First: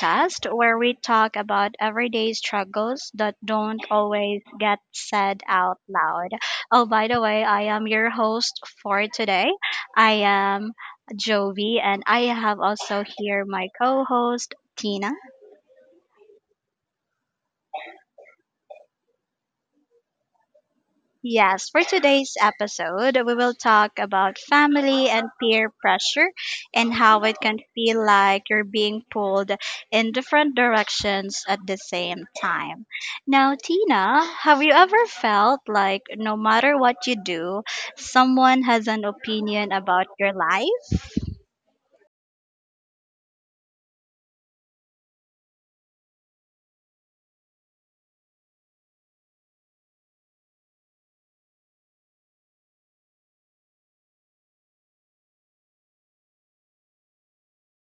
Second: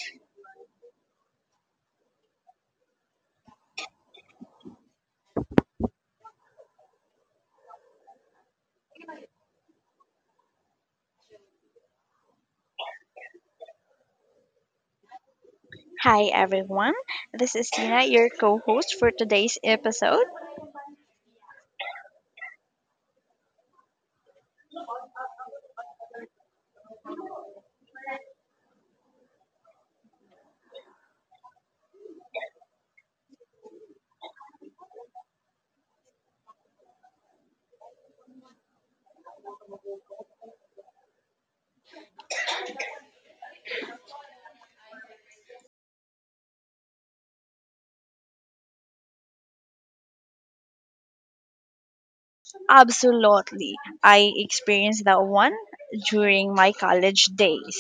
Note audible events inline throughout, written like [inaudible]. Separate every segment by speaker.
Speaker 1: podcast where we talk about everyday struggles that don't always get said out loud. Oh, by the way, I am your host for today. I am Jovi, and I have also here my co host, Tina.
Speaker 2: Hi everyone, this is Tina, your co host for today's episode.
Speaker 1: Yes, for today's episode, we will talk about family and peer pressure and how it can feel like you're being pulled in different directions at the same time. Now, Tina, have you ever felt like no matter what you do, someone has an opinion about your life?
Speaker 2: Absolutely, I experienced that one during my college days.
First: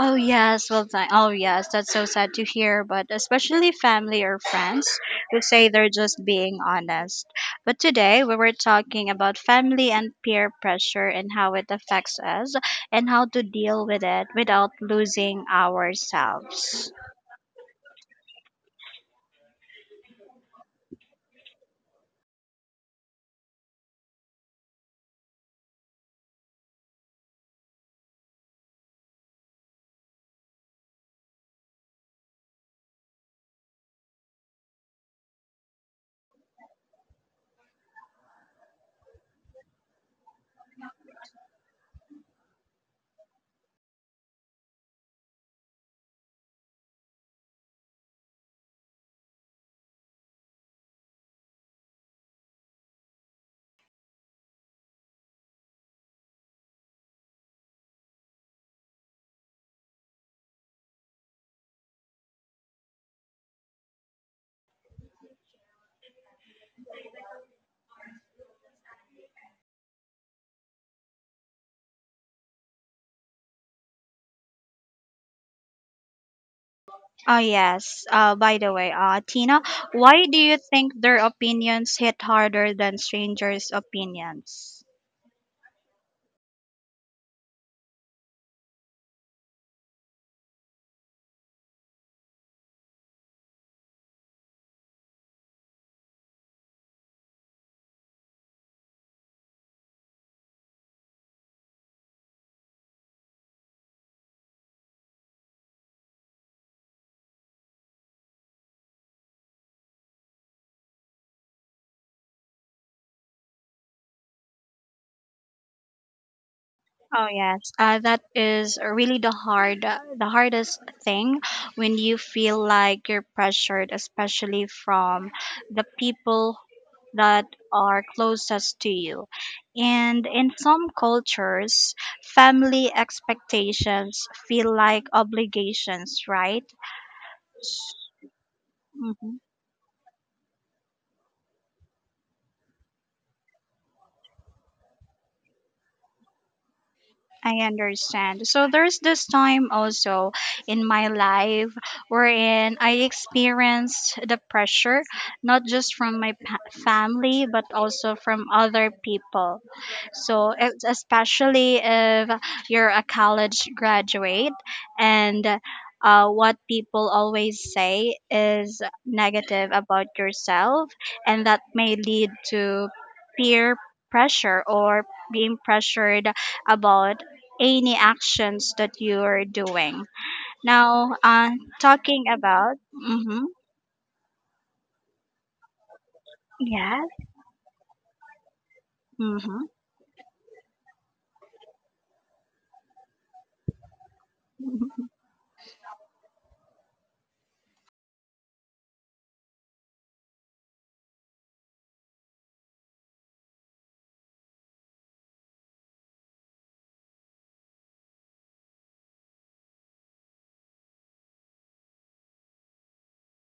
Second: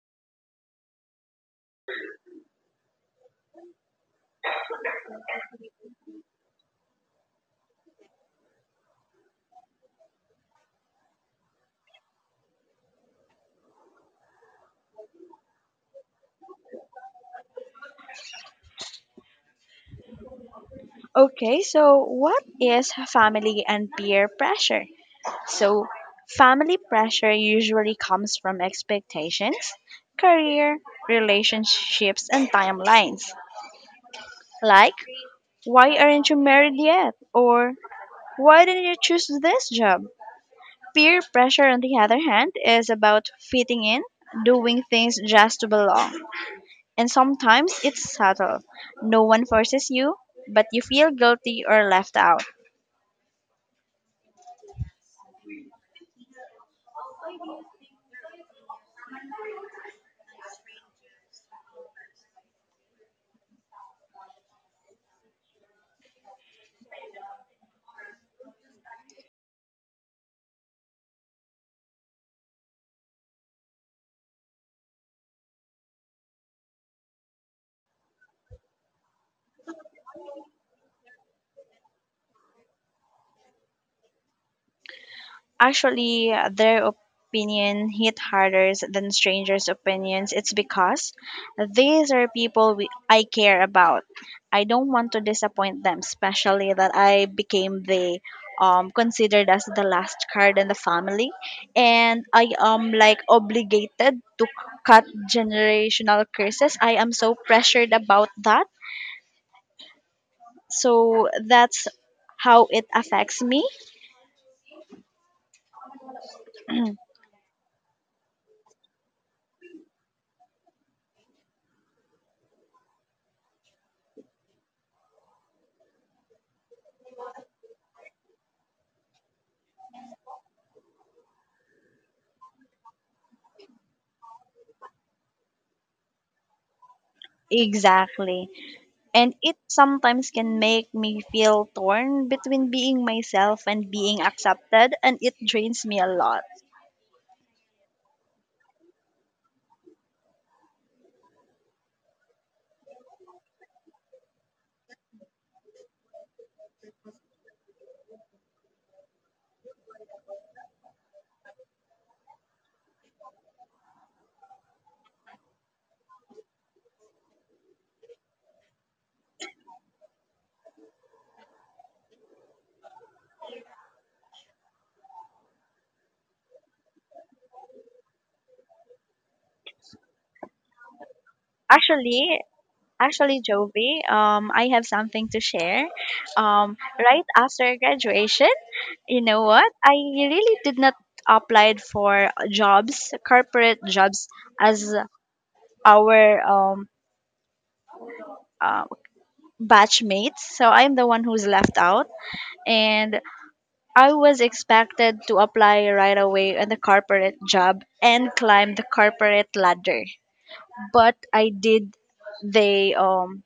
Speaker 1: Oh yes, well, that's so sad to hear, but especially family or friends who say they're just being honest. But today we were talking about family and peer pressure and how it affects us and how to deal with it without losing ourselves.
Speaker 2: Okay, so what is family and peer pressure? So, family pressure usually comes from expectations, career, relationships, and timelines. Like, why aren't you married yet? Or, why didn't you choose this job? Peer pressure, on the other hand, is about fitting in, doing things just to belong. And sometimes it's subtle. No one forces you, but you feel guilty or left out.
Speaker 1: Oh yes, by the way, Tina, why do you think their opinions hit harder than strangers' opinions?
Speaker 2: Actually, their opinion hit harder than strangers' opinions. It's because these are people I care about. I don't want to disappoint them, especially that I became the considered as the last card in the family, and I am like obligated to cut generational curses. I am so pressured about that. So that's how it affects me.
Speaker 1: Oh yes, that is really the hardest thing when you feel like you're pressured, especially from the people that are closest to you. And in some cultures, family expectations feel like obligations, right?
Speaker 2: Exactly. And
Speaker 1: Mhm.
Speaker 2: it sometimes can make me feel torn between being myself and being accepted, and it drains me a lot.
Speaker 1: I understand. So there's this time also in my life wherein I experienced the pressure, not just from family, but also from other people. So, it's especially if you're a college graduate, and what people always say is negative about yourself, and that may lead to peer pressure or being pressured about any actions that you're doing. Now, talking
Speaker 2: Actually,
Speaker 1: about,
Speaker 2: actually,
Speaker 1: mm-hmm,
Speaker 2: Jovi, I have something to share.
Speaker 1: yes,
Speaker 2: Right after graduation, you know
Speaker 1: mm-hmm,
Speaker 2: what? I really did not applied for jobs, corporate jobs, as
Speaker 1: mm-hmm.
Speaker 2: our uh, batchmates. So I'm the one who's left out, and I was expected to apply right away on the corporate job and climb the corporate ladder, but I did the um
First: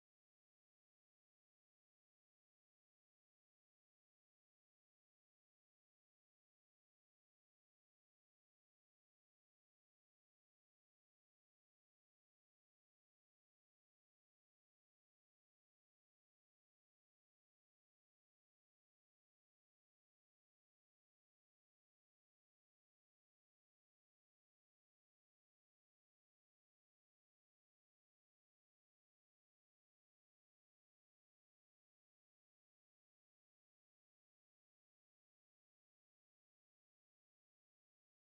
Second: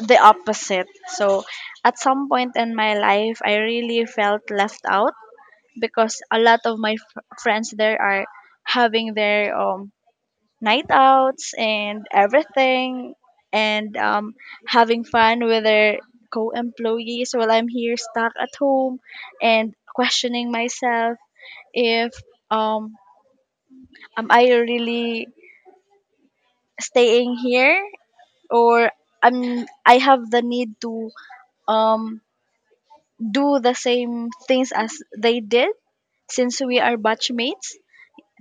Speaker 2: the opposite. So at some point in my life, I really felt left out because a lot of my friends there are having their night outs and everything and having fun with their co-employees while I'm here stuck at home and questioning myself if um am I really staying here or I have the need to um do the same things as they did since we are batchmates.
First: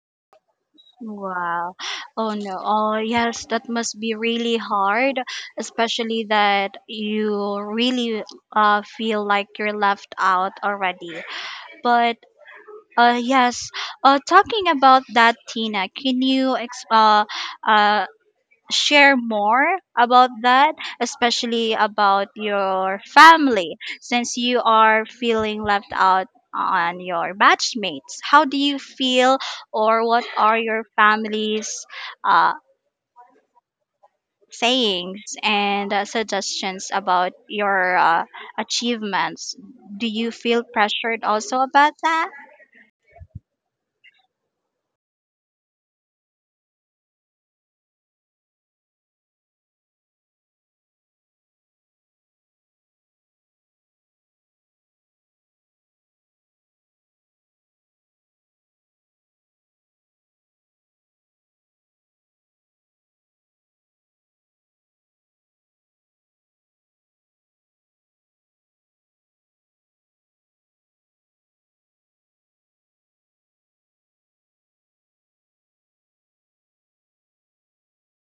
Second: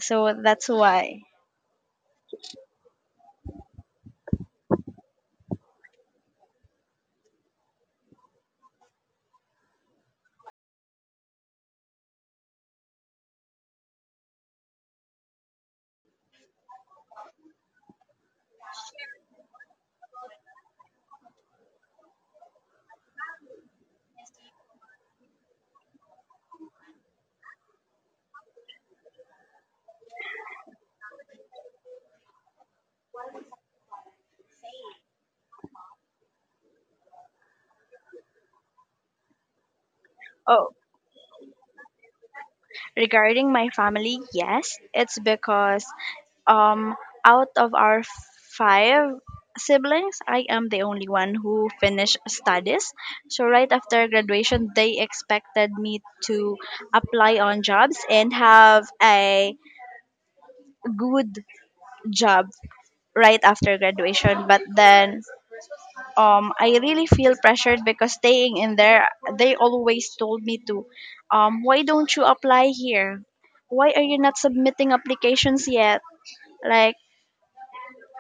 Speaker 2: So that's why.
Speaker 1: Wow, oh no, oh yes, that must be really hard, especially that you really feel like you're left out already. But yes, talking about that, Tina, can you uh, share more about that, especially about your family, since you are feeling left out on your batchmates? How do you feel, or what are your family's uh, sayings and suggestions about your achievements? Do you feel
Speaker 2: Oh,
Speaker 1: pressured also about that?
Speaker 2: regarding my family, yes, it's because um out of our five siblings, I am the only one who finished studies. So right after graduation, they expected me to apply on jobs and have a good job right after graduation. But then I really feel pressured because staying in there they always told me to, why don't you apply here? Why are you not submitting applications yet? Like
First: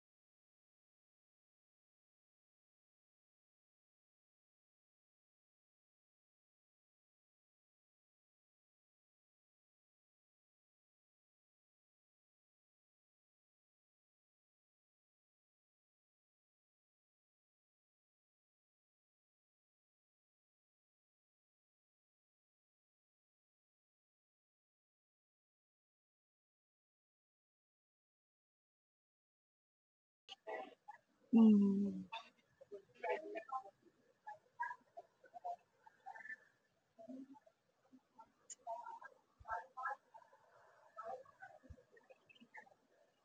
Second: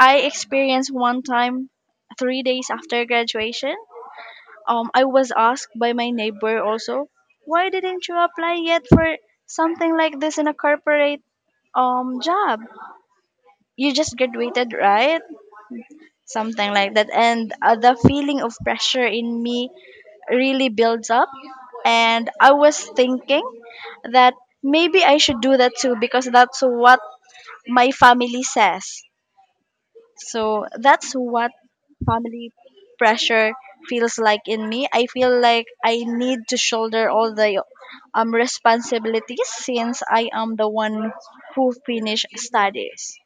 Speaker 2: I experienced one time 3 days after graduation, I was asked by my neighbor also, why didn't you apply yet for something like this in a corporate job? You just graduated, right? Something like that, and the feeling of pressure in me really builds up. And I was thinking that maybe I should do that too because that's what my family says. So that's what
Speaker 1: Mm.
Speaker 2: family pressure feels like in me. I feel like I need to shoulder all the responsibilities since I am the one who finished studies.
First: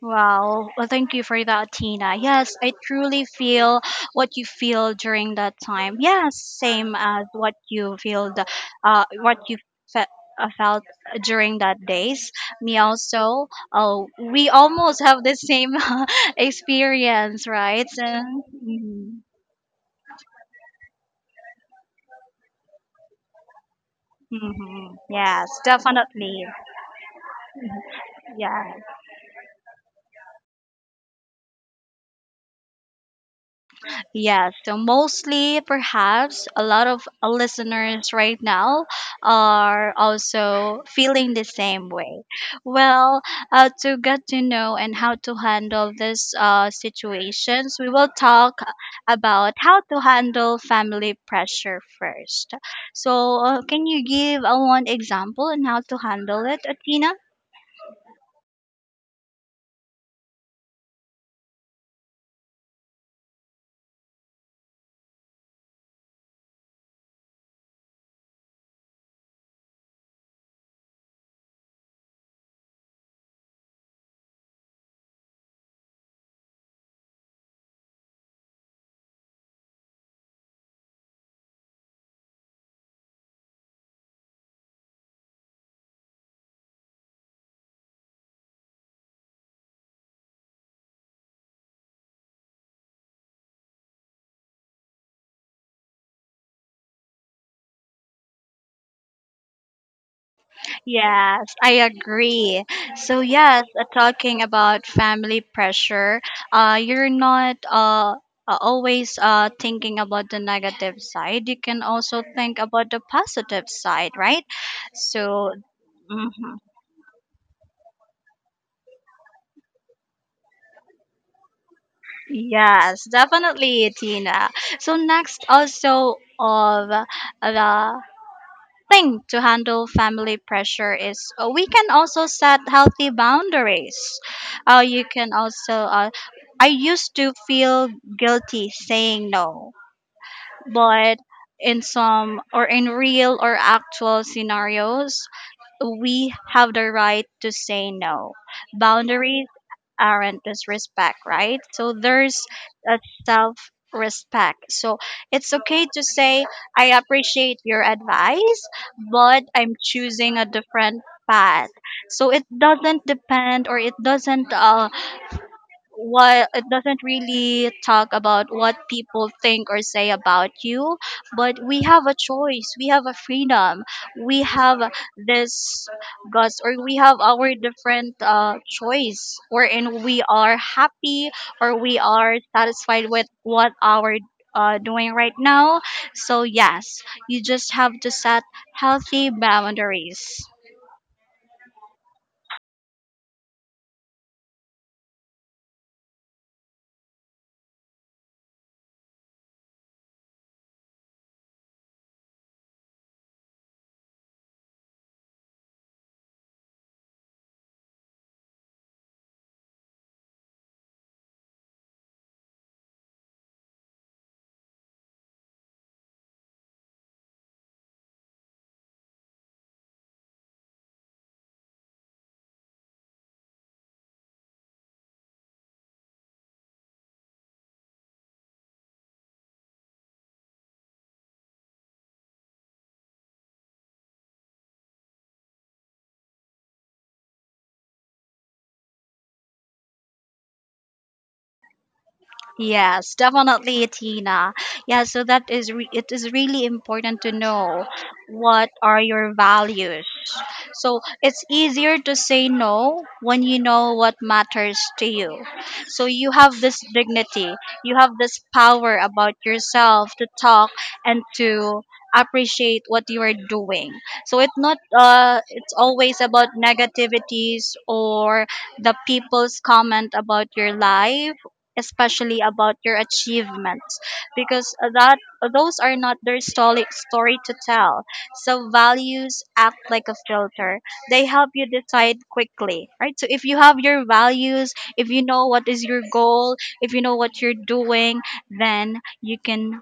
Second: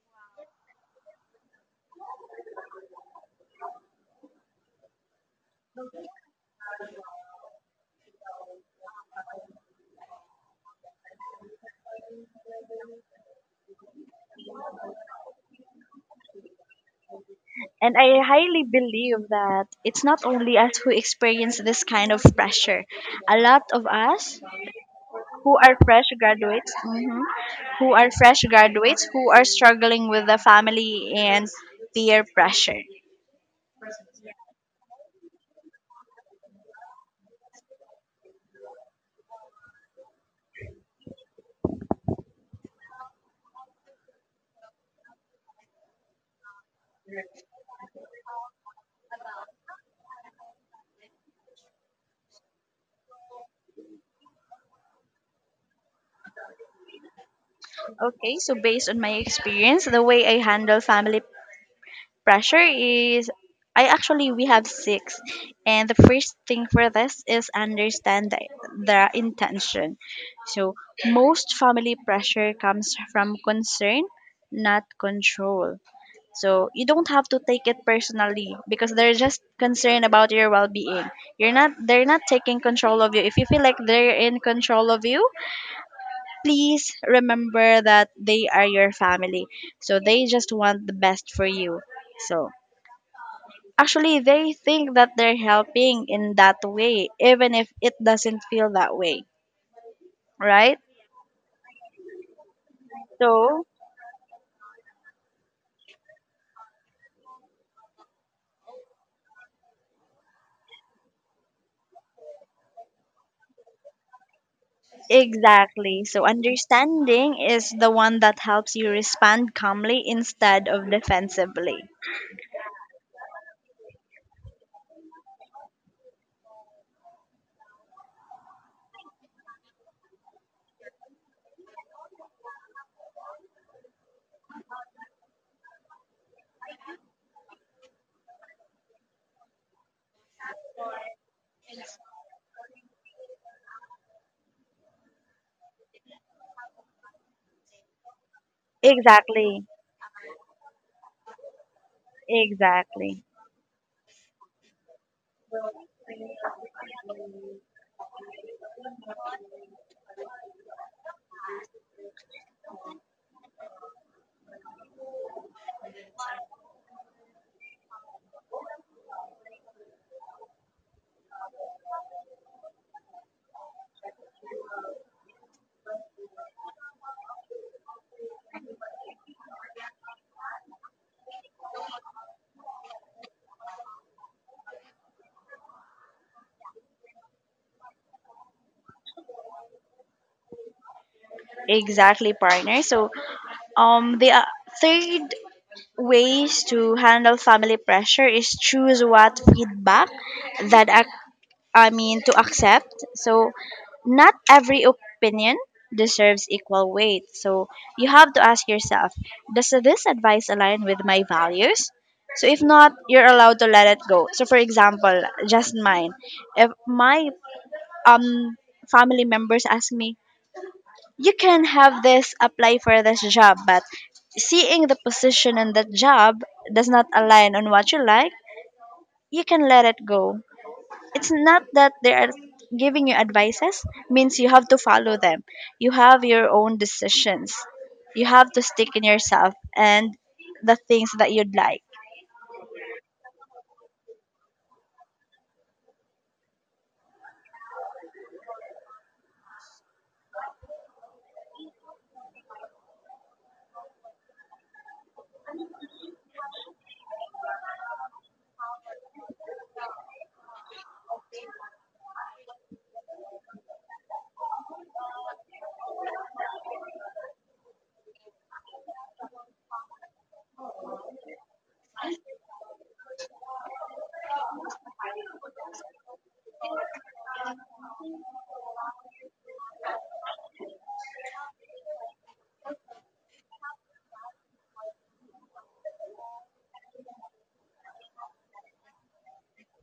Speaker 1: Wow. Well, thank you for that, Tina. Yes, I truly feel what you feel during that time. Yes, same as what you feel, the, uh, what you fe- felt during that days. Me also. Oh, we almost have the same [laughs] experience, right?
Speaker 2: And
Speaker 1: So,
Speaker 2: I highly believe that it's not only us who experience this kind of pressure. A lot of us
Speaker 1: Yes,
Speaker 2: who are fresh
Speaker 1: definitely.
Speaker 2: graduates mhm, who are fresh
Speaker 1: Yeah.
Speaker 2: graduates who are struggling with the family and peer pressure.
Speaker 1: Yeah, so mostly perhaps a lot of listeners right now are also feeling the same way. Well, to get to know and how to handle these situations, we will talk about how to handle family pressure first. So, can you give one example on how to handle it, Athena?
Speaker 2: Okay, so based on my experience, the way I handle family pressure is, I actually we have six, and the first thing for this is understand the intention. So most family pressure comes from concern, not control. So you don't have to take it personally because they're just concerned about your well-being. You're not they're not taking control of you. If you feel like they're in control of you, please remember that they are your family. So they just want the best for you. So actually they think that they're helping in that way even if it doesn't feel that way, right?
Speaker 1: Yes, I agree. So yes,
Speaker 2: So
Speaker 1: talking about family pressure, you're not always thinking about the negative side. You can also think about the positive side, right? So
Speaker 2: exactly.
Speaker 1: mhm.
Speaker 2: So understanding is the one that helps you respond calmly instead of defensively.
Speaker 1: Yes, definitely, Tina. So next, also of the thing to handle family pressure is we can also set healthy boundaries. Uh, you can also, I used to feel guilty saying no, but in some or in real or actual scenarios, we have the right to say no. Boundaries
Speaker 2: Exactly.
Speaker 1: aren't disrespect, right? So there's a
Speaker 2: Exactly.
Speaker 1: self respect. So it's okay to say, I appreciate your advice, but I'm choosing a different path. So it doesn't depend or it doesn't what it doesn't really talk about what people think or say about you, but we have a choice, we have a freedom, we have this guts, or we have our different choice wherein we are happy or we are satisfied with what our doing right now. So yes, you just have to set healthy boundaries.
Speaker 2: Exactly, partner. So, the third ways to handle family pressure is choose what feedback that I mean to accept. So, not every opinion deserves equal weight. So, you have to ask yourself, does this advice align with my values? So, if not, you're allowed to let it go. So, for example, just mine. If my um family members ask me, you can have this apply for this job, but seeing the position in that job does not align on what you like, you can let it go. It's not that they are giving you advices means you have to follow them. You have your own decisions. You have to stick in yourself and the things that you'd like.
Speaker 1: Yes, definitely, Tina. Yeah, so it is really important to know what are your values. So it's easier to say no when you know what matters to you. So you have this dignity, you have this power about yourself to talk and to appreciate what you are doing. So it's not uh, it's always about negativities or the people's comment about your life, especially about your achievements, because that those are not their story to tell. So values act like a filter, they help you decide quickly, right? So if you have your values, if you know what is your goal, if you know what you're doing, then you can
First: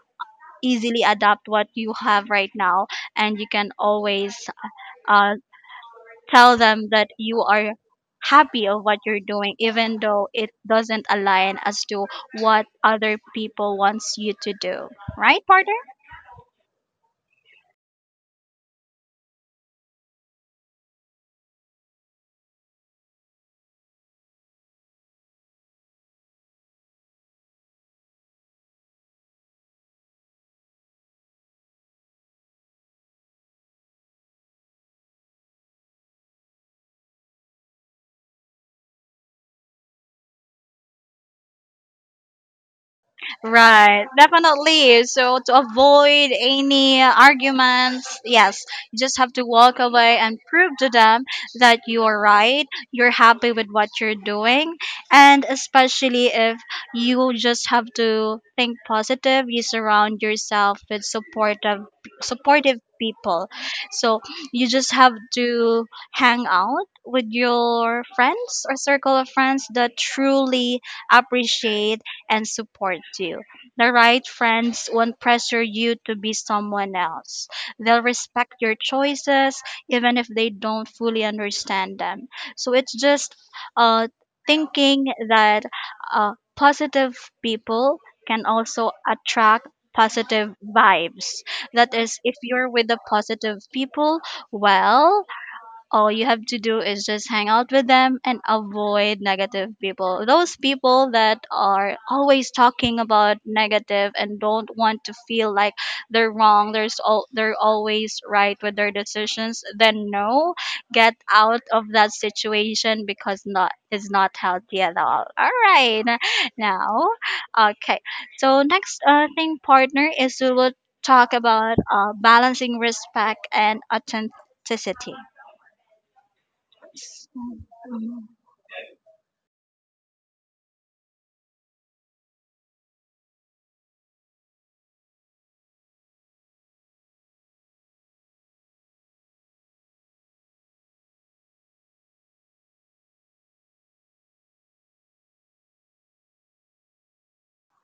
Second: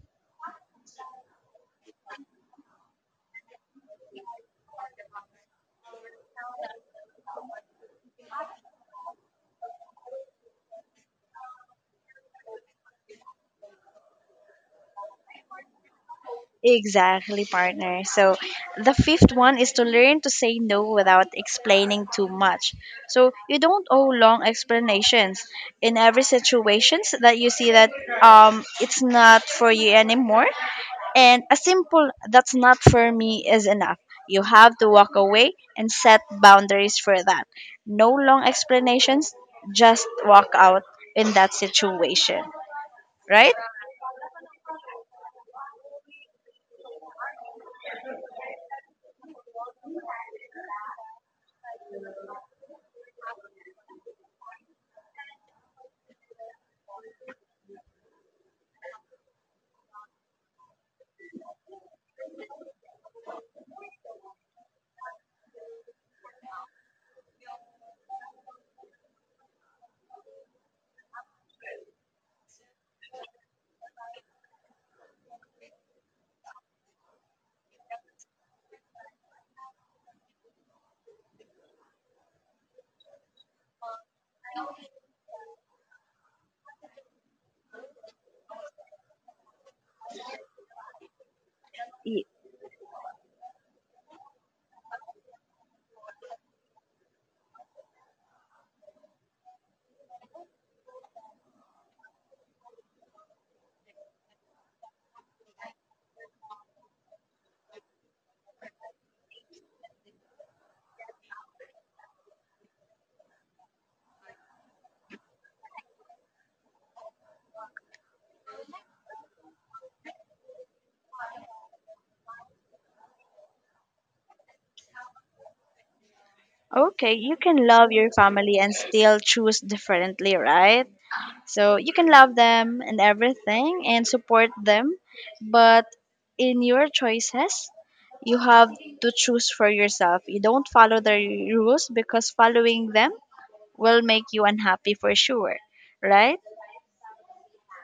Speaker 1: easily adapt what you have right now, and you can always uh, tell them that you are happy of what you're doing even though it doesn't align as to what other people wants you to do, right partner?
Speaker 2: Exactly, partner. So the fifth one is to learn to say no without explaining too much. So you don't owe long explanations in every situations that you see that it's not for you anymore. And a simple that's not for me is enough. You have to walk away and set boundaries for that. No long explanations, just walk out in that situation, right?
Speaker 1: Right, definitely. So to avoid any arguments, yes, you just have to walk away and prove to them that you are right, you're happy with what you're doing, and especially if you just have to think positive, you surround yourself with supportive people. So you just have to hang out with your friends or circle of friends that truly appreciate and support you. The right friends won't pressure you to be someone else. They'll respect your choices even if they don't fully understand them. So it's just uh, thinking that positive people can also attract positive vibes. That is, if you're with the positive people, well, all you have to do is just hang out with them and avoid negative people. Those people that are always talking about negative and don't want to feel like they're wrong, there's all they're always right with their decisions, then no, get out of that situation because not healthy at all. All right. Now, okay. So next thing partner is we will talk about balancing respect and authenticity.
Speaker 2: Okay, you can love your
Speaker 1: Mhm.
Speaker 2: family and still choose differently, right? So you can love them and everything and support them, but in your choices, you have to choose for yourself. You don't follow the rules because following them will make you unhappy for sure, right?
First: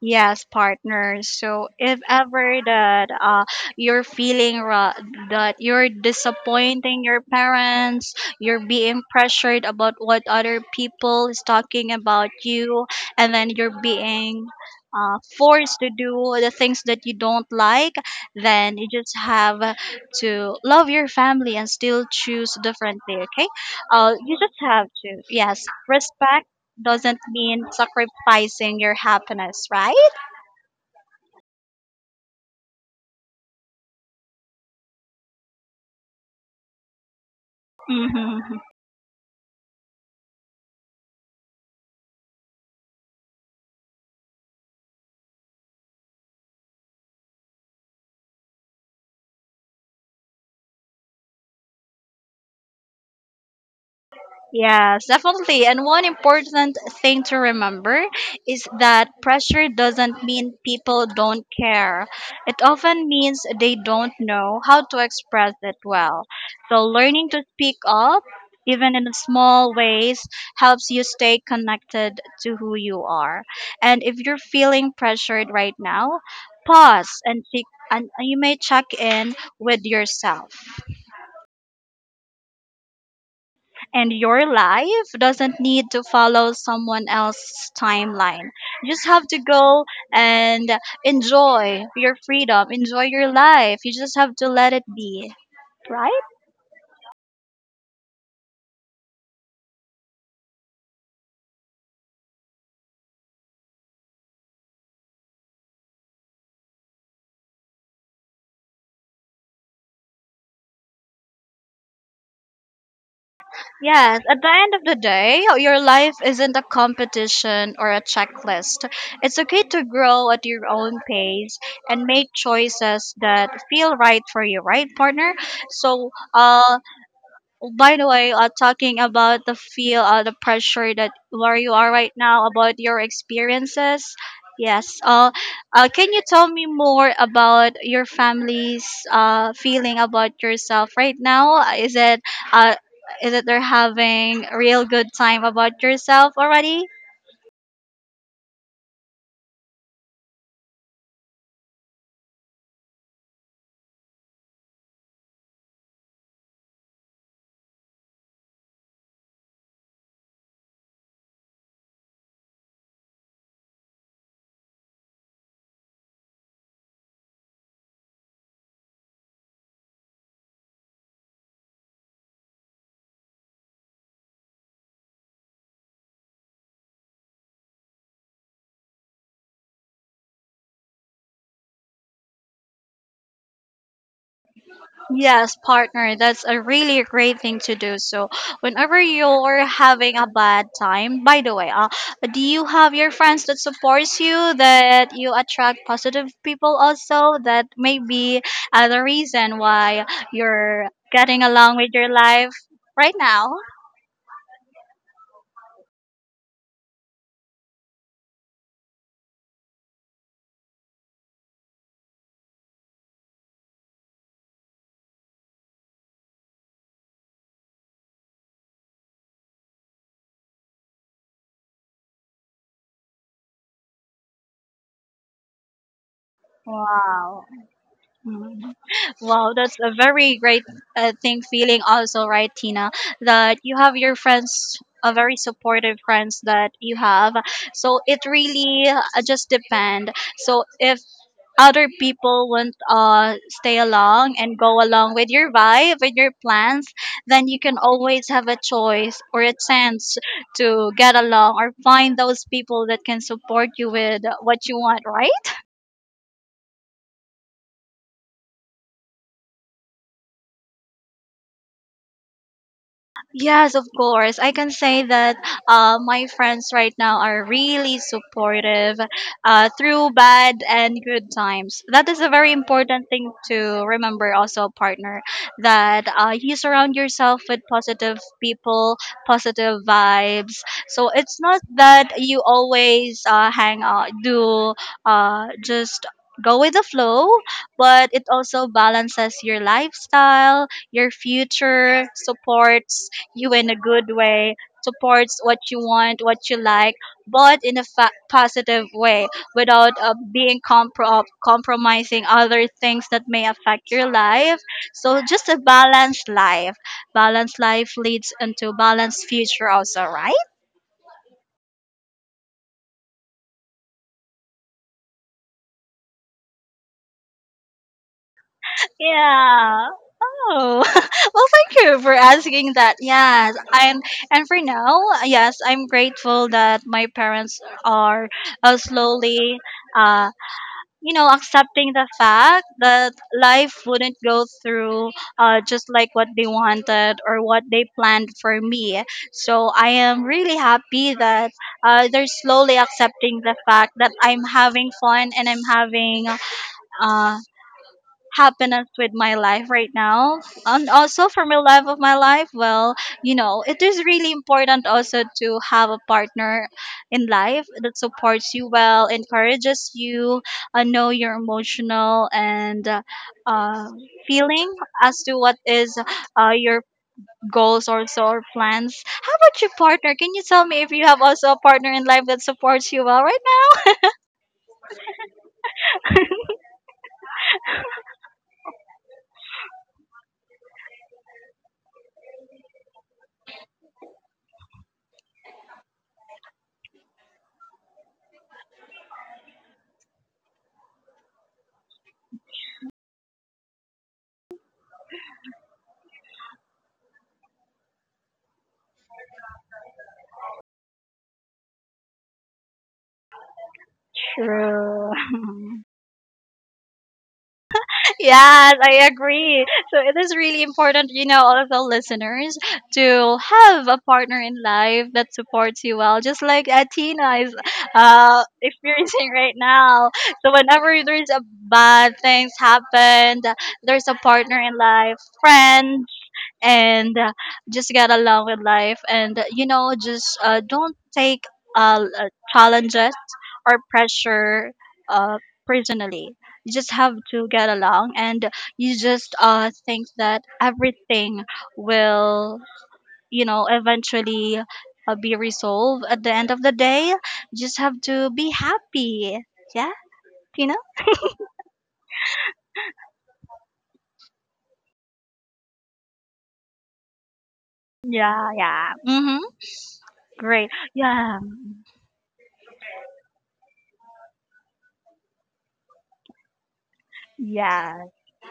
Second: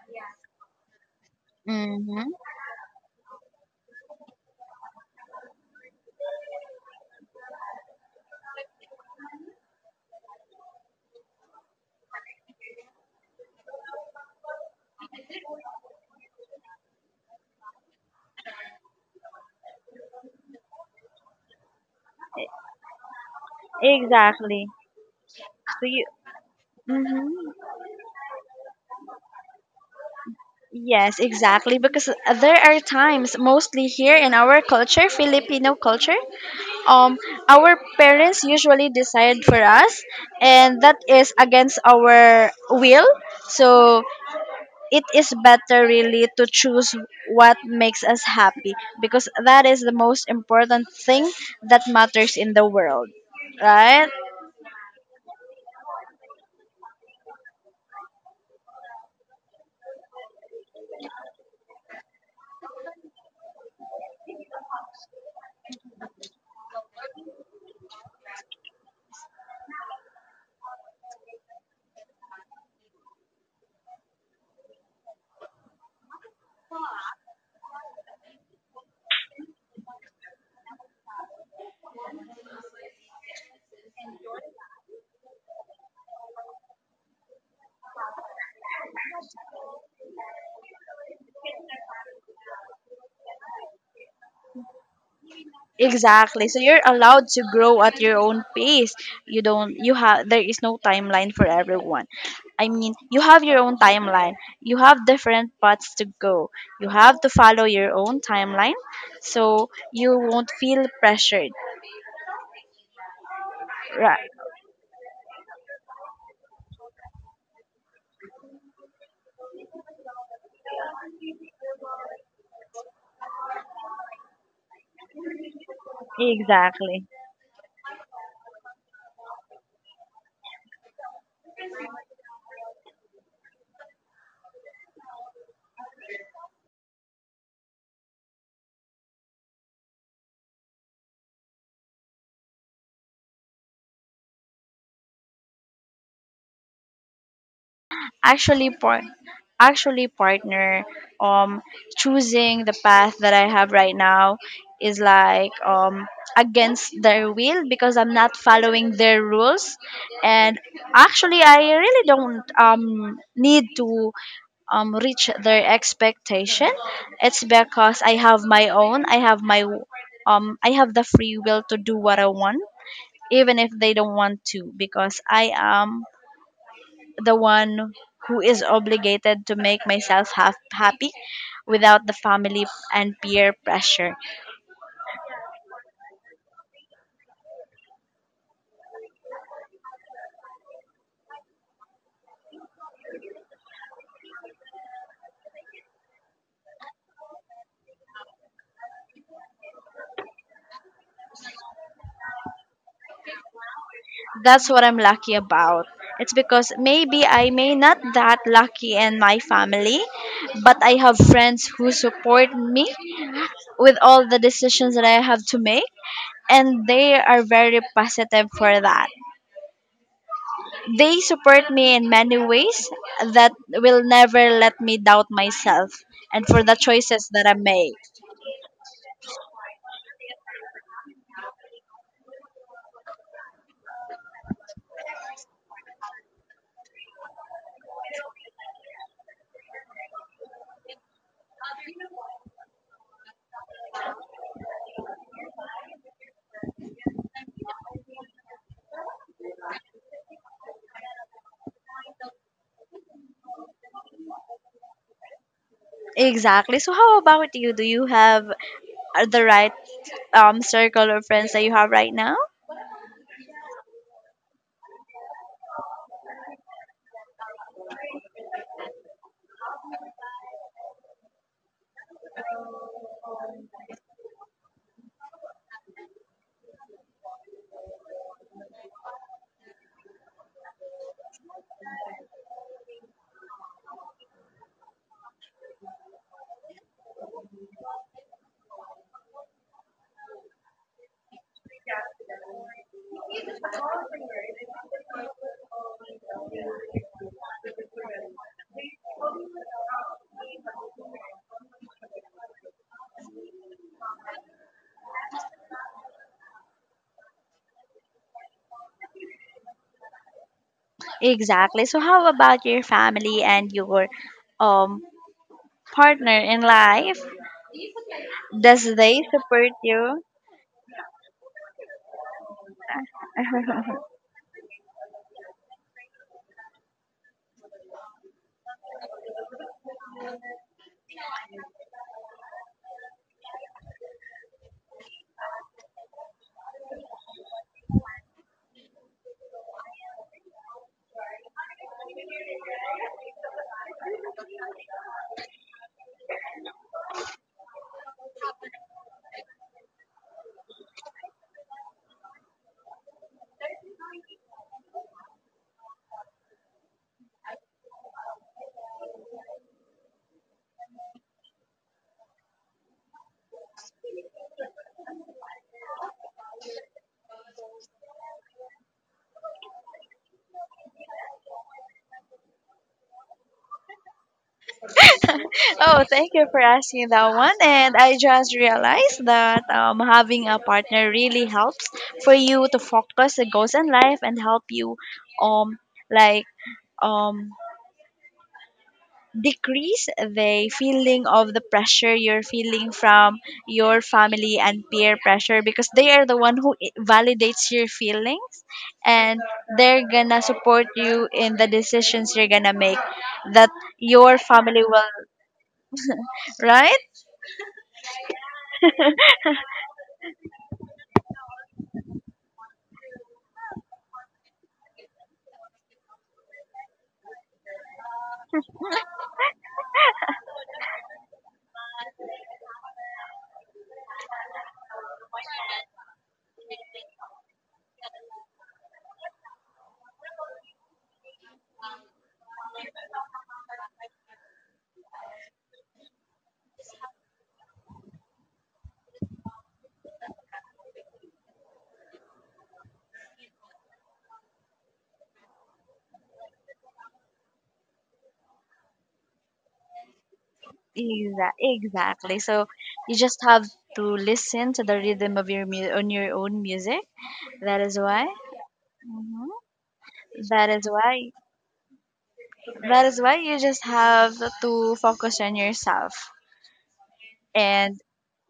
Speaker 1: Yes, partners. So if
Speaker 2: Mm-hmm.
Speaker 1: ever that you're that you're disappointing your parents, you're being pressured about what other people is talking about you, and then you're being forced to do the things that you don't like, then you just have to love your family and still choose differently. Okay? You just
Speaker 2: Exactly.
Speaker 1: have to yes
Speaker 2: So you,
Speaker 1: respect doesn't
Speaker 2: hmm
Speaker 1: mean sacrificing your happiness, right?
Speaker 2: yes, exactly. Because there are times, mostly here in our culture, Filipino culture, um our parents
Speaker 1: Mm-hmm.
Speaker 2: usually decide for us, and that is against our will. So it is better really to choose what makes us happy, because that is the most important thing that matters in the world, right?
Speaker 1: Yes, definitely. And one important thing to remember is that pressure doesn't mean people don't care. It often means they don't know how to express it well. So, learning to speak up, even in small ways, helps you stay connected to who you are. And if you're feeling pressured right now, pause and check, and you may check in with yourself. And your life doesn't need to follow someone else's timeline. You just have to go and enjoy your freedom, enjoy your life. You just have to let it be, right?
Speaker 2: Exactly. So you're allowed to grow at your own pace. You have there is no timeline for everyone. I mean, you have your own timeline. You have different paths to go. You have to follow your own timeline so you won't feel pressured.
Speaker 1: Yes,
Speaker 2: Right.
Speaker 1: at the end of the day, your life isn't a competition or a checklist. It's okay to grow at your own pace and make choices that feel right for you, right, partner? So,
Speaker 2: Exactly.
Speaker 1: by the way, talking about the pressure that where you are right now about your experiences. Yes. Can you tell me more about your family's feeling about yourself right now? Uh, is it they're having a real good time about yourself already?
Speaker 2: actually par- actually, partner, um choosing the path that I have right now is like against their will because I'm not following their rules. And actually I really don't need to reach their expectation. It's because I have my own, I have the free will to do what I want, even if they don't want to, because I am the one who is obligated to make myself happy without the family and peer pressure.
Speaker 1: Yes, partner, that's a really great thing to do. So, whenever you're having a bad time, by the way, do you have your friends that supports you, that you attract positive people also? That may be the reason why you're getting along with your life right now.
Speaker 2: That's what I'm lucky about. It's because maybe I may not that lucky in my family, but I have friends who support me with all the decisions that I have to make, and they are very positive for that. They support me in many ways that will never let me doubt myself and for the choices
Speaker 1: Wow.
Speaker 2: that I make.
Speaker 1: Mhm. Wow, that's a very great thing feeling also, right, Tina? That you have your friends, a very supportive friends that you have. So it really just depend. So if other people won't stay along and go along with your vibe, with your plans, then you can always have a choice or a chance to get along or find those people that can support you with what you want, right?
Speaker 2: Exactly. So how about you? Do you have the right circle of friends that you have right now?
Speaker 1: Yes, of course. I can say that my friends right now are really supportive through bad and good times. That is a very important thing to remember, also, partner, that you surround yourself with positive people, positive vibes. So it's not that you always hang out, do just go with the flow, but it also balances your lifestyle, your future supports you in a good way, supports what you want, what you like, but in a positive way without being compromising other things that may affect your life. So just a balanced life. Balanced life leads into balanced future also, right?
Speaker 2: Exactly. So how about your family and your um partner in life? Does they support
Speaker 1: Yeah.
Speaker 2: you?
Speaker 1: Oh, [laughs] well, thank you for asking that. Yes, and for now, yes, I'm grateful that my parents are slowly uh, you know, accepting the fact that life wouldn't go through just like what they wanted or what they planned for me. So I am really happy that they're slowly accepting the fact that I'm having fun and I'm having uh, happiness with my life right now, and also for my love of my life. Well, you know, it is really important also to have a partner in life that supports you well, encourages you, know your emotional and uh, feeling as to what is your goals also or plans. How about your partner? Can you tell me if you have also a partner in life that supports you well right now?
Speaker 2: Oh, thank you for asking that one. And I just realized that having a partner really helps for you to focus the goals in life and help you um like um decrease the feeling of the pressure you're feeling from your family and peer pressure, because they are the one who validates your feelings, and they're gonna support you in the decisions you're gonna make that your family
Speaker 1: True.
Speaker 2: will,
Speaker 1: [laughs]
Speaker 2: right?
Speaker 1: Yes, I agree. So it is really important, you know, all of the listeners, to have a partner in life that supports you well, just like Tina is experiencing right now. So whenever there's a bad things happened, there's a partner in life, friend, and just get along with life, and you know, just don't take challenges or pressure uh, personally. You just have to get along, and you just think that everything will, you know, eventually be resolved. At the end of the day, you just have to be happy. Yeah, you know.
Speaker 2: Exactly, so you just have to listen to the rhythm of your on your own music, that is why.
Speaker 1: Yeah, yeah. Mm-hmm.
Speaker 2: Mhm.
Speaker 1: Great,
Speaker 2: That is why,
Speaker 1: yeah.
Speaker 2: that is why you just have to focus on yourself
Speaker 1: Yeah.
Speaker 2: and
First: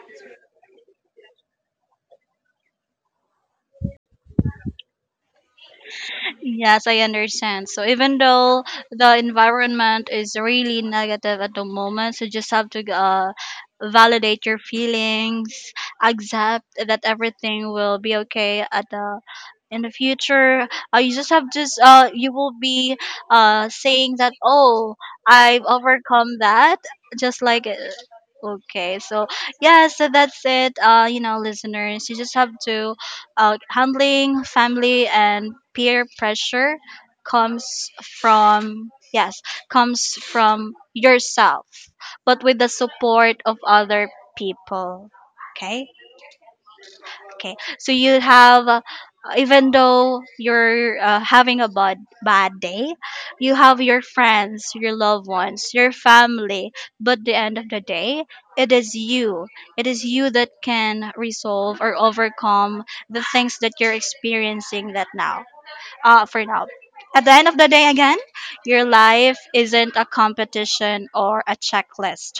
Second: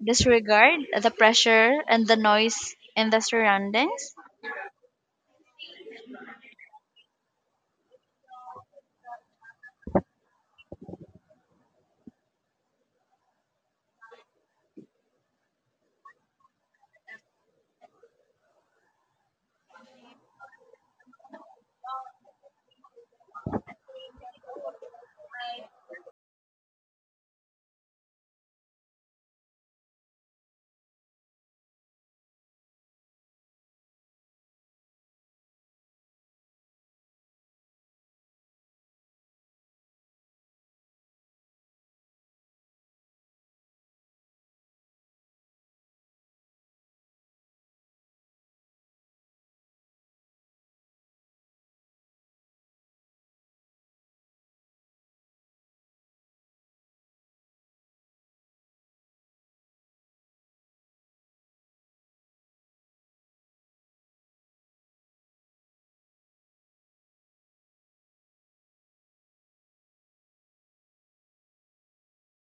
Speaker 2: disregard the pressure and the noise in the surroundings.
Speaker 1: Yes, I understand. So even though the environment is really negative at the moment, so just have to validate your feelings, accept that everything will be okay at the, in the future. You just have, just you will be saying that, oh, I've overcome that, just like, okay. So yeah, so that's it. You know, listeners, you just have to, handling family and peer pressure comes from, yes, comes from yourself, but with the support of other people. Okay. Okay, so you have, even though you're having a bad day, you have your friends, your loved ones, your family. But the end of the day, it is you. It is you that can resolve or overcome the things that you're experiencing that now. For now. At the end of the day, again, your life isn't a competition or a checklist.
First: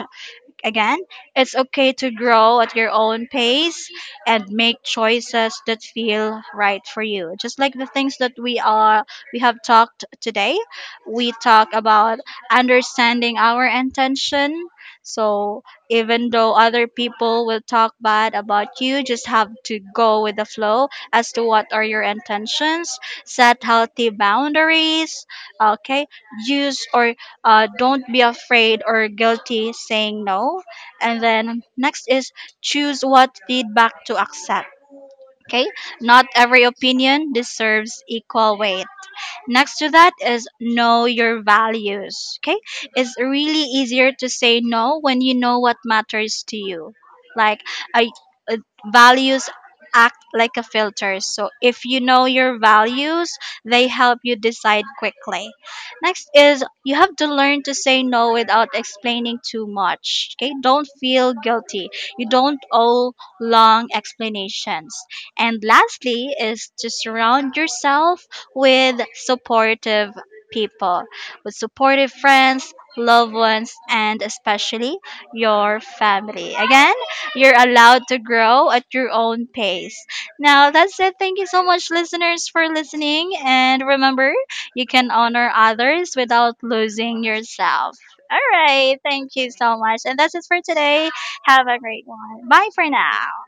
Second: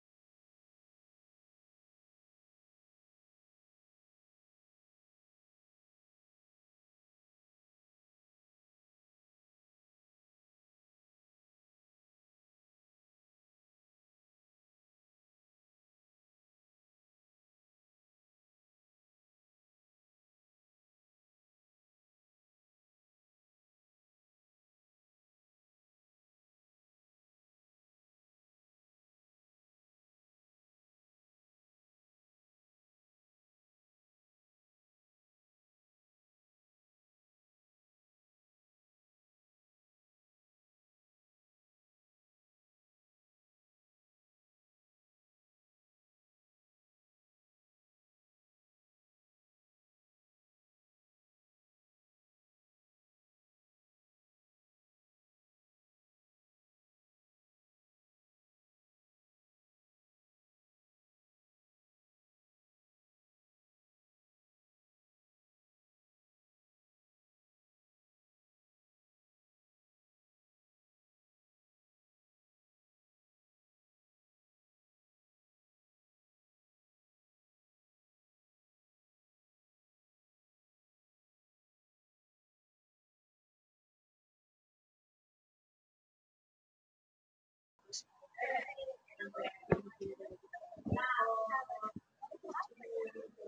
Speaker 1: Again, it's okay to grow at your own pace and make choices that feel right for you. Just like the things that we have talked today, we talk about understanding our intention. So even though other people will talk bad about you, just have to go with the flow as to what are your intentions, set healthy boundaries, okay? Use, or don't be afraid or guilty saying no. And then next is choose what feedback to accept. Okay, not every opinion deserves equal weight. Next to that is know your values. Okay? It's really easier to say no when you know what matters to you. Like, I uh, values act like a filter. So if you know your values, they help you decide quickly. Next is you have to learn to say no without explaining too much. Okay? Don't feel guilty. You don't owe long explanations. And lastly is to surround yourself with supportive people, with supportive friends, loved ones, and especially your family. Again, you're allowed to grow at your own pace. Now, that's it. Thank you so much, listeners, for listening. And remember, you can honor others without losing yourself. All right. Thank you so much. And that's it for today. Have a great one. Bye for now.